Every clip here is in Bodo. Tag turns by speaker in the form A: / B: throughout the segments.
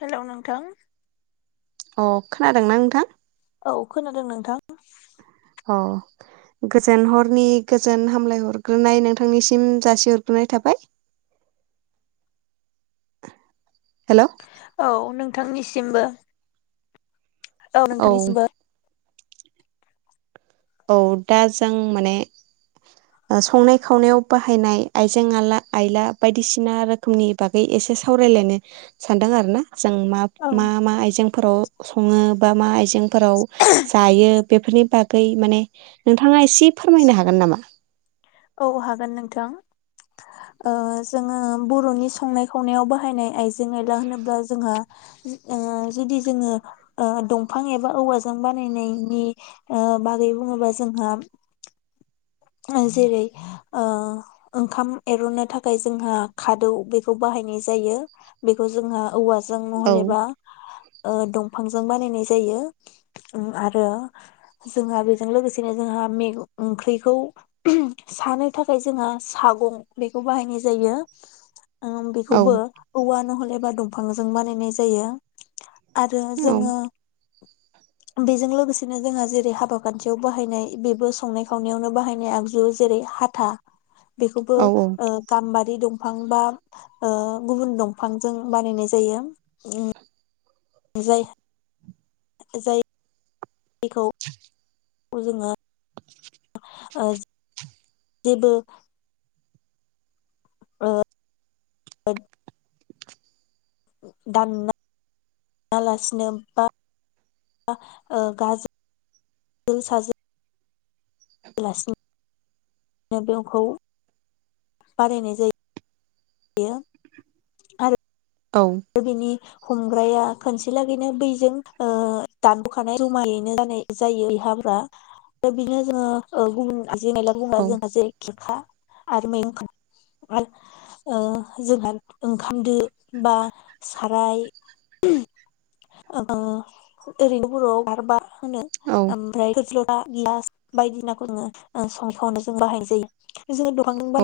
A: हेलौ नोंथां।
B: अ खोनादोंना नोंथां?
A: औ खोनादों नोंथां?
B: अ गोजोन हरनि गोजोन हामलाय हरग्रोनाय नोंथांनिसिम जासिहरग्रोनाय थाबाय। हेल'
A: औ नोंथांनिसिमबो। औ नोंथांनिसिमबो।
B: औ दा जों माने ओ संनाय खावनायाव बाहायनाय आइजें आला आइला बायदिसिना रोखोमनि बागै एसे सावरायलायनो सानदों आरो ना जों मा
A: औ
B: मा मा आइजेंफोराव सङो बा मा आइजों फोराव जायो बेफोरनि बा गै माने नोंथाङा एसे फोरमायनो हागोन नामा?
A: औ हागोन नोंथां ओ जोंङो बरनि संनाय खावनायाव बाहायनाय आइजें जें आयला होनोब्ला जोंहा ओ जुदि जोङो ओ दंफां एबा औवाजों बानायनायनि ओ बागै बुङोबा जोंहा जेरै ओ ओंखाम एरननो थाखाय जोंहा खादौ बेखौ बाहायनाय जायो बेखौ जोंहा औवा जों
B: औ
A: नहलेबा ओ दं बिफांजों बानायनाय जायो आरो जोंहा बेजों लोगोसेनो जोंहा मेग ओंख्रिखौ सानो थाखाय जोंहा सागं बेखौ बाहायनाय जायो ओ
B: औ
A: बेखौबो औवा नहले बा दंफांजों बानायनाय जायो आरो
B: औ
A: जोङो बेजों लोगोसेनो जोंहा जेरै हाबा खान्थियाव बाहायनाय बेबो संनाय खावनायावनो बाहाय- नि आगजु जेरै हाथा बेखौबो
B: औ
A: ओ गाम्बारि दं दफां बा अ गुबुन दंफांजों बानायनाय जायो उ जाया जायो बेखौ गु जोंङो अ देबो आ [inaudible] दानना लासिनो बा अ गाज साज [unintelligible] ग्लासनि नेबेवखौ बानायनाय जायो यो आरो
B: औ
A: बिनि हमग्राया खनसे लागैनो बैजों ओ- दानबोखानाय रुमायैनो जानाय जायो इहाफोरा बिनो जोङो ओ- गुबुन जेनेल बुंना जोंहा [unintelligible] आरो मैगं खा आरो ओ मैगं जोंहा ओंखाम दो बा साराय ओरैनो ओ- बर'आव गारबा। होनो
B: औ
A: ओमफ्राय [unintelligible] आ गिलास बायदिनाखौ जोङो संखावनो जों बाहाय जायो। [unintelligible]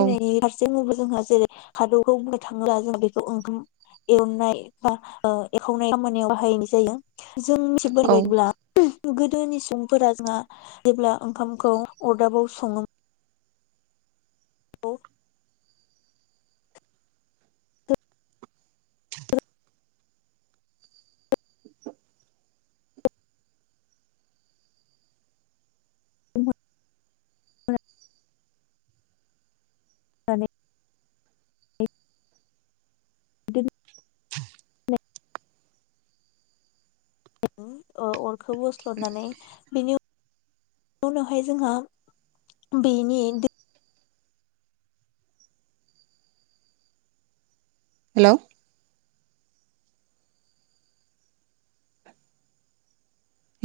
B: औ
A: जेरै खादौखौ बुंनो थाङोब्ला जों बेखौ ओंखाम। एवनाय बा ओ- एखावनाय खामानियाव बाहायनाय जायो। जों
B: औ
A: मिथिबोबायब्ला। गोदोनि सुबुंफोरा जोंहा जेब्ला ओंखामखौ अरदाबाव सङो औ [unintelligible] माने बिदिनो [inaudible] अ-अरखौ बोस्ल'नानै बेनि उनावहाय जोंहा बेनि दै।
B: हेल'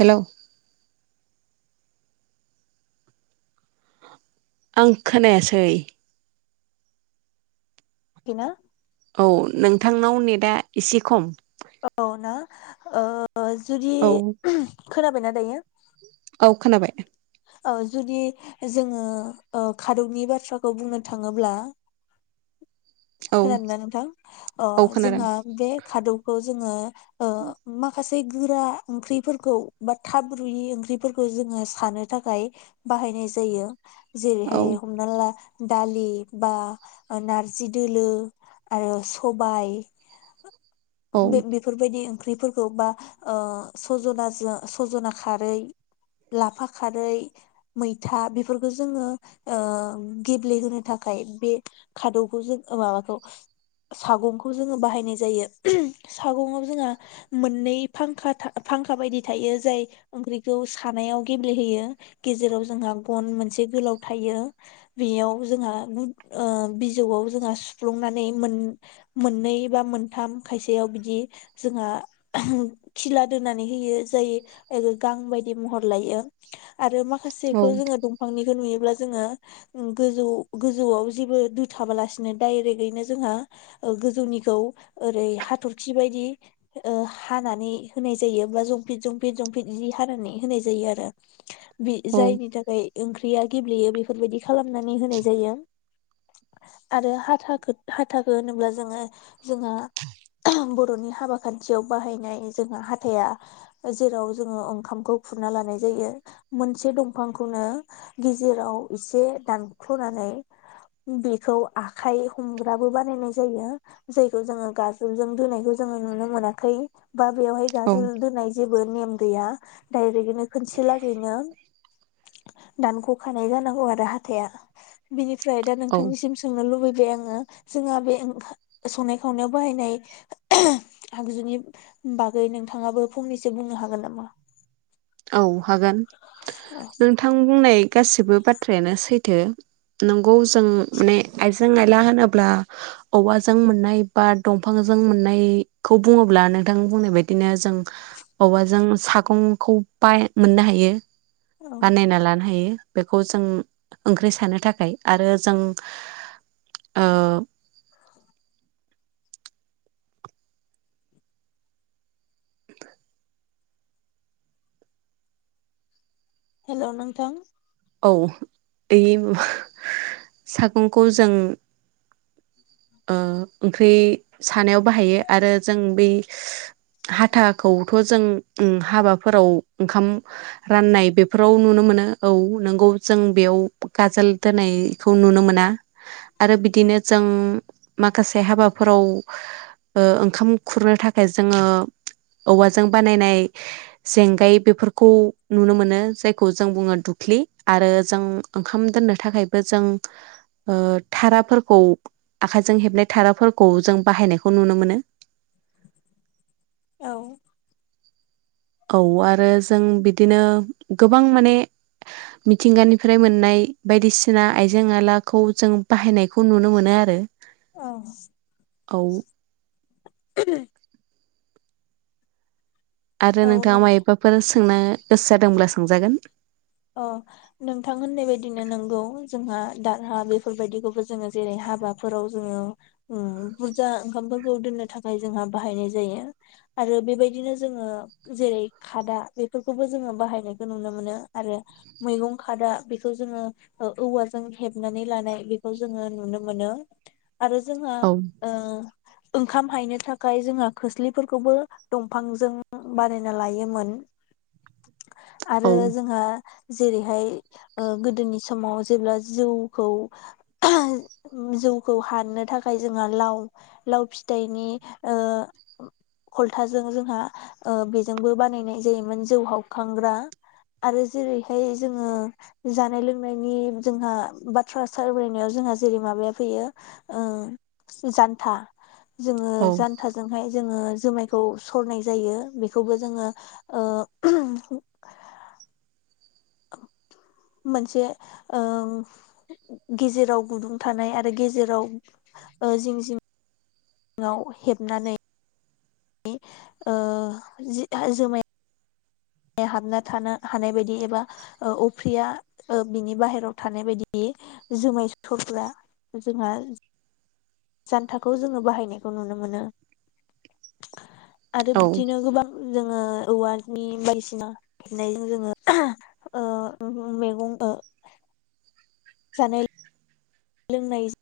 B: हेल' आं खोनायासै
A: [unintelligible]
B: औ नोंथांनाव नेटआ एसे खम।
A: औ ना ओ- अ जुदि
B: औ
A: खोनाबायना दायो?
B: औ खोनाबाय।
A: ओ जुदि जोङो ओ- खादौनि बाथ्राखौ बुंनो थाङोब्ला।
B: औ
A: खोनादों ना नोंथां अ
B: औ खोनादों
A: जोंहा बे खादौखौ जोङो ओ- माखासे बै गोरा ओंख्रिफोरखौ बा थाब रुयि ओंख्रिफोरखौ जोङो सानो। थाखाय बाहायनाय जायो।
B: औ
A: जेरैहाय हमना ला। दालि बा नारजि दोलो आरो सबाय।
B: औ
A: बे बेफोरबायदि ओंख्रिफोरखौ बा ओ- सजनाजो सजना खारै लाफा खा खारै मैथा बेफोरखौ जोङो ओ- गेब्लेहोनो थाखाय बे खादौखौ जों माबाखौ ओ- सागंखौ जोङो बाहायनाय जायो सागंआव जोंहा मोननै फां-फांखा फांखा बायदि थायो जाय ओंख्रिखौ सानायाव गेब्लेहोयो। गेजेराव जोंहा गन मोनसे गोलाव थायो बेयाव जोंहा गुन अ बिजौआव जोंहा सुफ्लुंनानै मोन-मोननै बा मोनथाम खायसेयाव बिदि जोंहा खिला दोननानै होयो जाय गां बायदि महर लायो। [inaudible] आरो
B: औ
A: माखासेखौ जोङो दंफांनिखौ नुयो। अब्ला जोङो गोजौ गोजौआव जेबो दुथाबालासिनो दायरेक्टयैनो जोंहा ओ-गोजौनिखौ ओरै हाथरखि बायदि ओ- हानानै होनाय जायो बा जंफ्लिट जंफ्लिट जंफ्लिट जि हानानै होनाय जायो आरो बे
B: औ
A: जायनि थाखाय ओंख्रिया गेब्लेयो बेफोरबायदि खालामनानै होनाय जायो आरो हाथाखौ हाथाखौ होनोब्ला जोङो जोंहा बर'नि हाबा खान्थियाव बाहायनाय जोंहा हाथाया जेराव जोङो ओंखामखौ खुरना लानाय जायो मोनसे दंफांखौनो गेजेराव एसे दानख्ल'नानै बेखौ आखाय हमग्राबो बानायनाय जायो जायखौ जोङो गाजुलजों दोननायखौ जोङो नुनो मोनाखै बा बेवहाय
B: औ
A: गाजोल दोनाय जेबो नेम गैया डाइरेकनो खोनसे लागैनो दानख'खानाय जानांगौ आरो हाथाया बिनि फ्राय दा
B: औ
A: नोंथांनिसिम बे ङो जोंहा बे ओ संनाय खावनायाव बाहायनाय आगजुनि बागै नोंथाङाबो फंनैसो बुंनो हागोन नामा?
B: औ हागोन नोंथां बुंनाय गासिबो बाथ्रायानो सैथो नों खौ जों माने आइस आयजें आयला होनोब्ला औवाजों मोननाय बा दंफांजों मोननायखौ बुङोब्ला नोंथां बुंनाय बादिनो जों औवाजों सागंखौ फाइ मोननो हायो
A: औ
B: बानायना लानो हायो। बेखौ जों ओंख्रि सानो थाखाय आरो जों ओ
A: हेल' नोंथां
B: औ बे सागंखौ जों ओ ओंख्रि सानायाव बाहायो आरो जों बै हाथाखौथ' जों उम हाबाफोराव ओंखाम राननाय बेफोराव नुनो मोनो औ। नोंगौ जों बेयाव गाजोल दोनायखौ नुनो मोना आरो बिदिनो जों माखासे हाबाफोराव ओ ओंखाम खुरनो थाखाय जोङो औवाजों बानायनाय जेंगाय बेफोरखौ नुनो मोनो जायखौ जों बुङो दुख्लि आरो जों ओंखाम दोननो थाखायबो जों ओ थाराफोरखौ आखायजों हेबनाय थाराफोरखौ जों बाहायनायखौ नुनो मोनो।
A: औ
B: औ आरो जों बिदिनो गोबां माने मिथिंगानिफ्राय मोननाय बायदिसिना आइजें आइलाखौ जों बाहायनायखौ नुनो मोनो आरो।
A: औ
B: औ
A: [unintelligible]
B: आरो
A: औ
B: नोंथाङा
A: नों
B: मा एफाफोरस सोंनो गोसो जादोंब्ला सोंजागोन।
A: अ नोंथां होननाय बायदिनो नोंगौ जोंहा दारहा बेफोरबायदिखौबो जोङो जेरै हाबाफोराव जोङो उ बुरजा ओंखामफोरखौ दोननो थाखाय जोंहा बाहायनाय जायो आरो बेबायदिनो जोङो जेरै खादा बेफोरखौबो जोङो बाहायनायखौ नुनो मोनो। आरो मैगं खादा बेखौ जोङो औवाजों हेबनानै लानाय बेखौ जोङो नुनो मोनो। आरो जोंहा
B: औ
A: ओ ओंखाम हायनो थाखाय जोंहा खोस्लिफोरखौबो दंफांजों बानायना लायोमोन आरो
B: औ
A: [unintelligible] जेरैहाय ओ गोदोनि समाव जेब्ला जौखौ जौखौ हाननो थाखाय जोंहा लाव लाव फिथाइनि ओ खलथाजों जोंहा ओ बेजोंबो बानायनाय जायोमोन जौ हावखांग्रा। आरो जेरैहाय जोङो जानाय लोंनायनि जोंहा बाथ्रा सावरायनायाव जोंहा जेरै माबाया फैयो ओ जानथा जोङो
B: औ
A: जानथाजोंहाय जोङो जुमायखौ सरनाय जायो बेखौबो जोङो‌ ओ मोनसे ओ गेजेराव गुदुं थानाय आरो गेजेराव ओ जिं जिं ङाव हेबनानै ओ जि जोमाया हाबना थानो हानाय बायदि एबा अफ्रिया बिनि बाहेरायाव थानाय बायदि जुमाय सुथरफोरा जोंहा जानथाखौ जोङो बाहायनायखौ नुनो मोनो आरो
B: औ
A: बिदिनो गोबां जोङो औवानि [unintelligible] बायदिसिना खबनायजों जोङो ओ मैगं सानै लोंनाय जा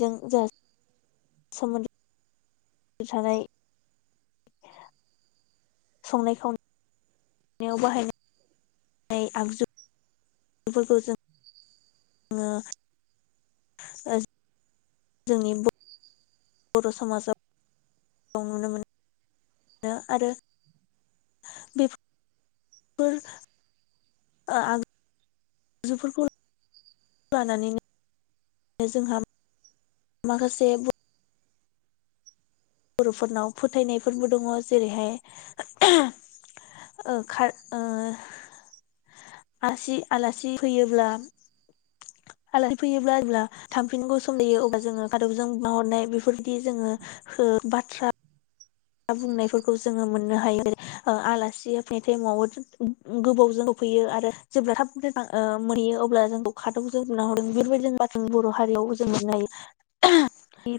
A: जों जा समोन थानाय संनाय खावनाय याव बाहायनो आगजु बेफोरखौ जों [unintelligible] ओ जोंनि ब बर' समाजाव दं नुनो मोनो आरो बे फोर [unintelligible] फोरखौ ला लानानैनो जोंहा माखासे [unintelligible] बर'फोरनाव फोथायनायफोरबो दङ जेरैहाय आसि आलासि फैयोब्ला ओ आलासि फैयोब्ला जब्ला थामफिन गस लेयो अब्ला जोङो गादबजों बाहरनाय बेफोरबायदि जोङो हो बाथ्रा बुंनायफोरखौ जोङो मोननो हायो जै आलासि हो फैनाय टाइमावबो गोबावजों सफैयो आरो जेब्ला थाब मोनहैयो अब्ला जोंखौ खादबजों नुना हरदों बेफोरबायदि जों ब बर' हारियाव जों मोननाय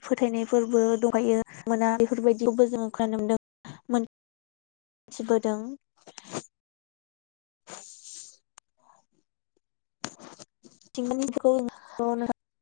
A: फोथायनायफोरबो दंगायो मोना बेफोरबायदियावबो जोङो अख्रा नदोंथिबोदों [unintelligible] [unintelligible]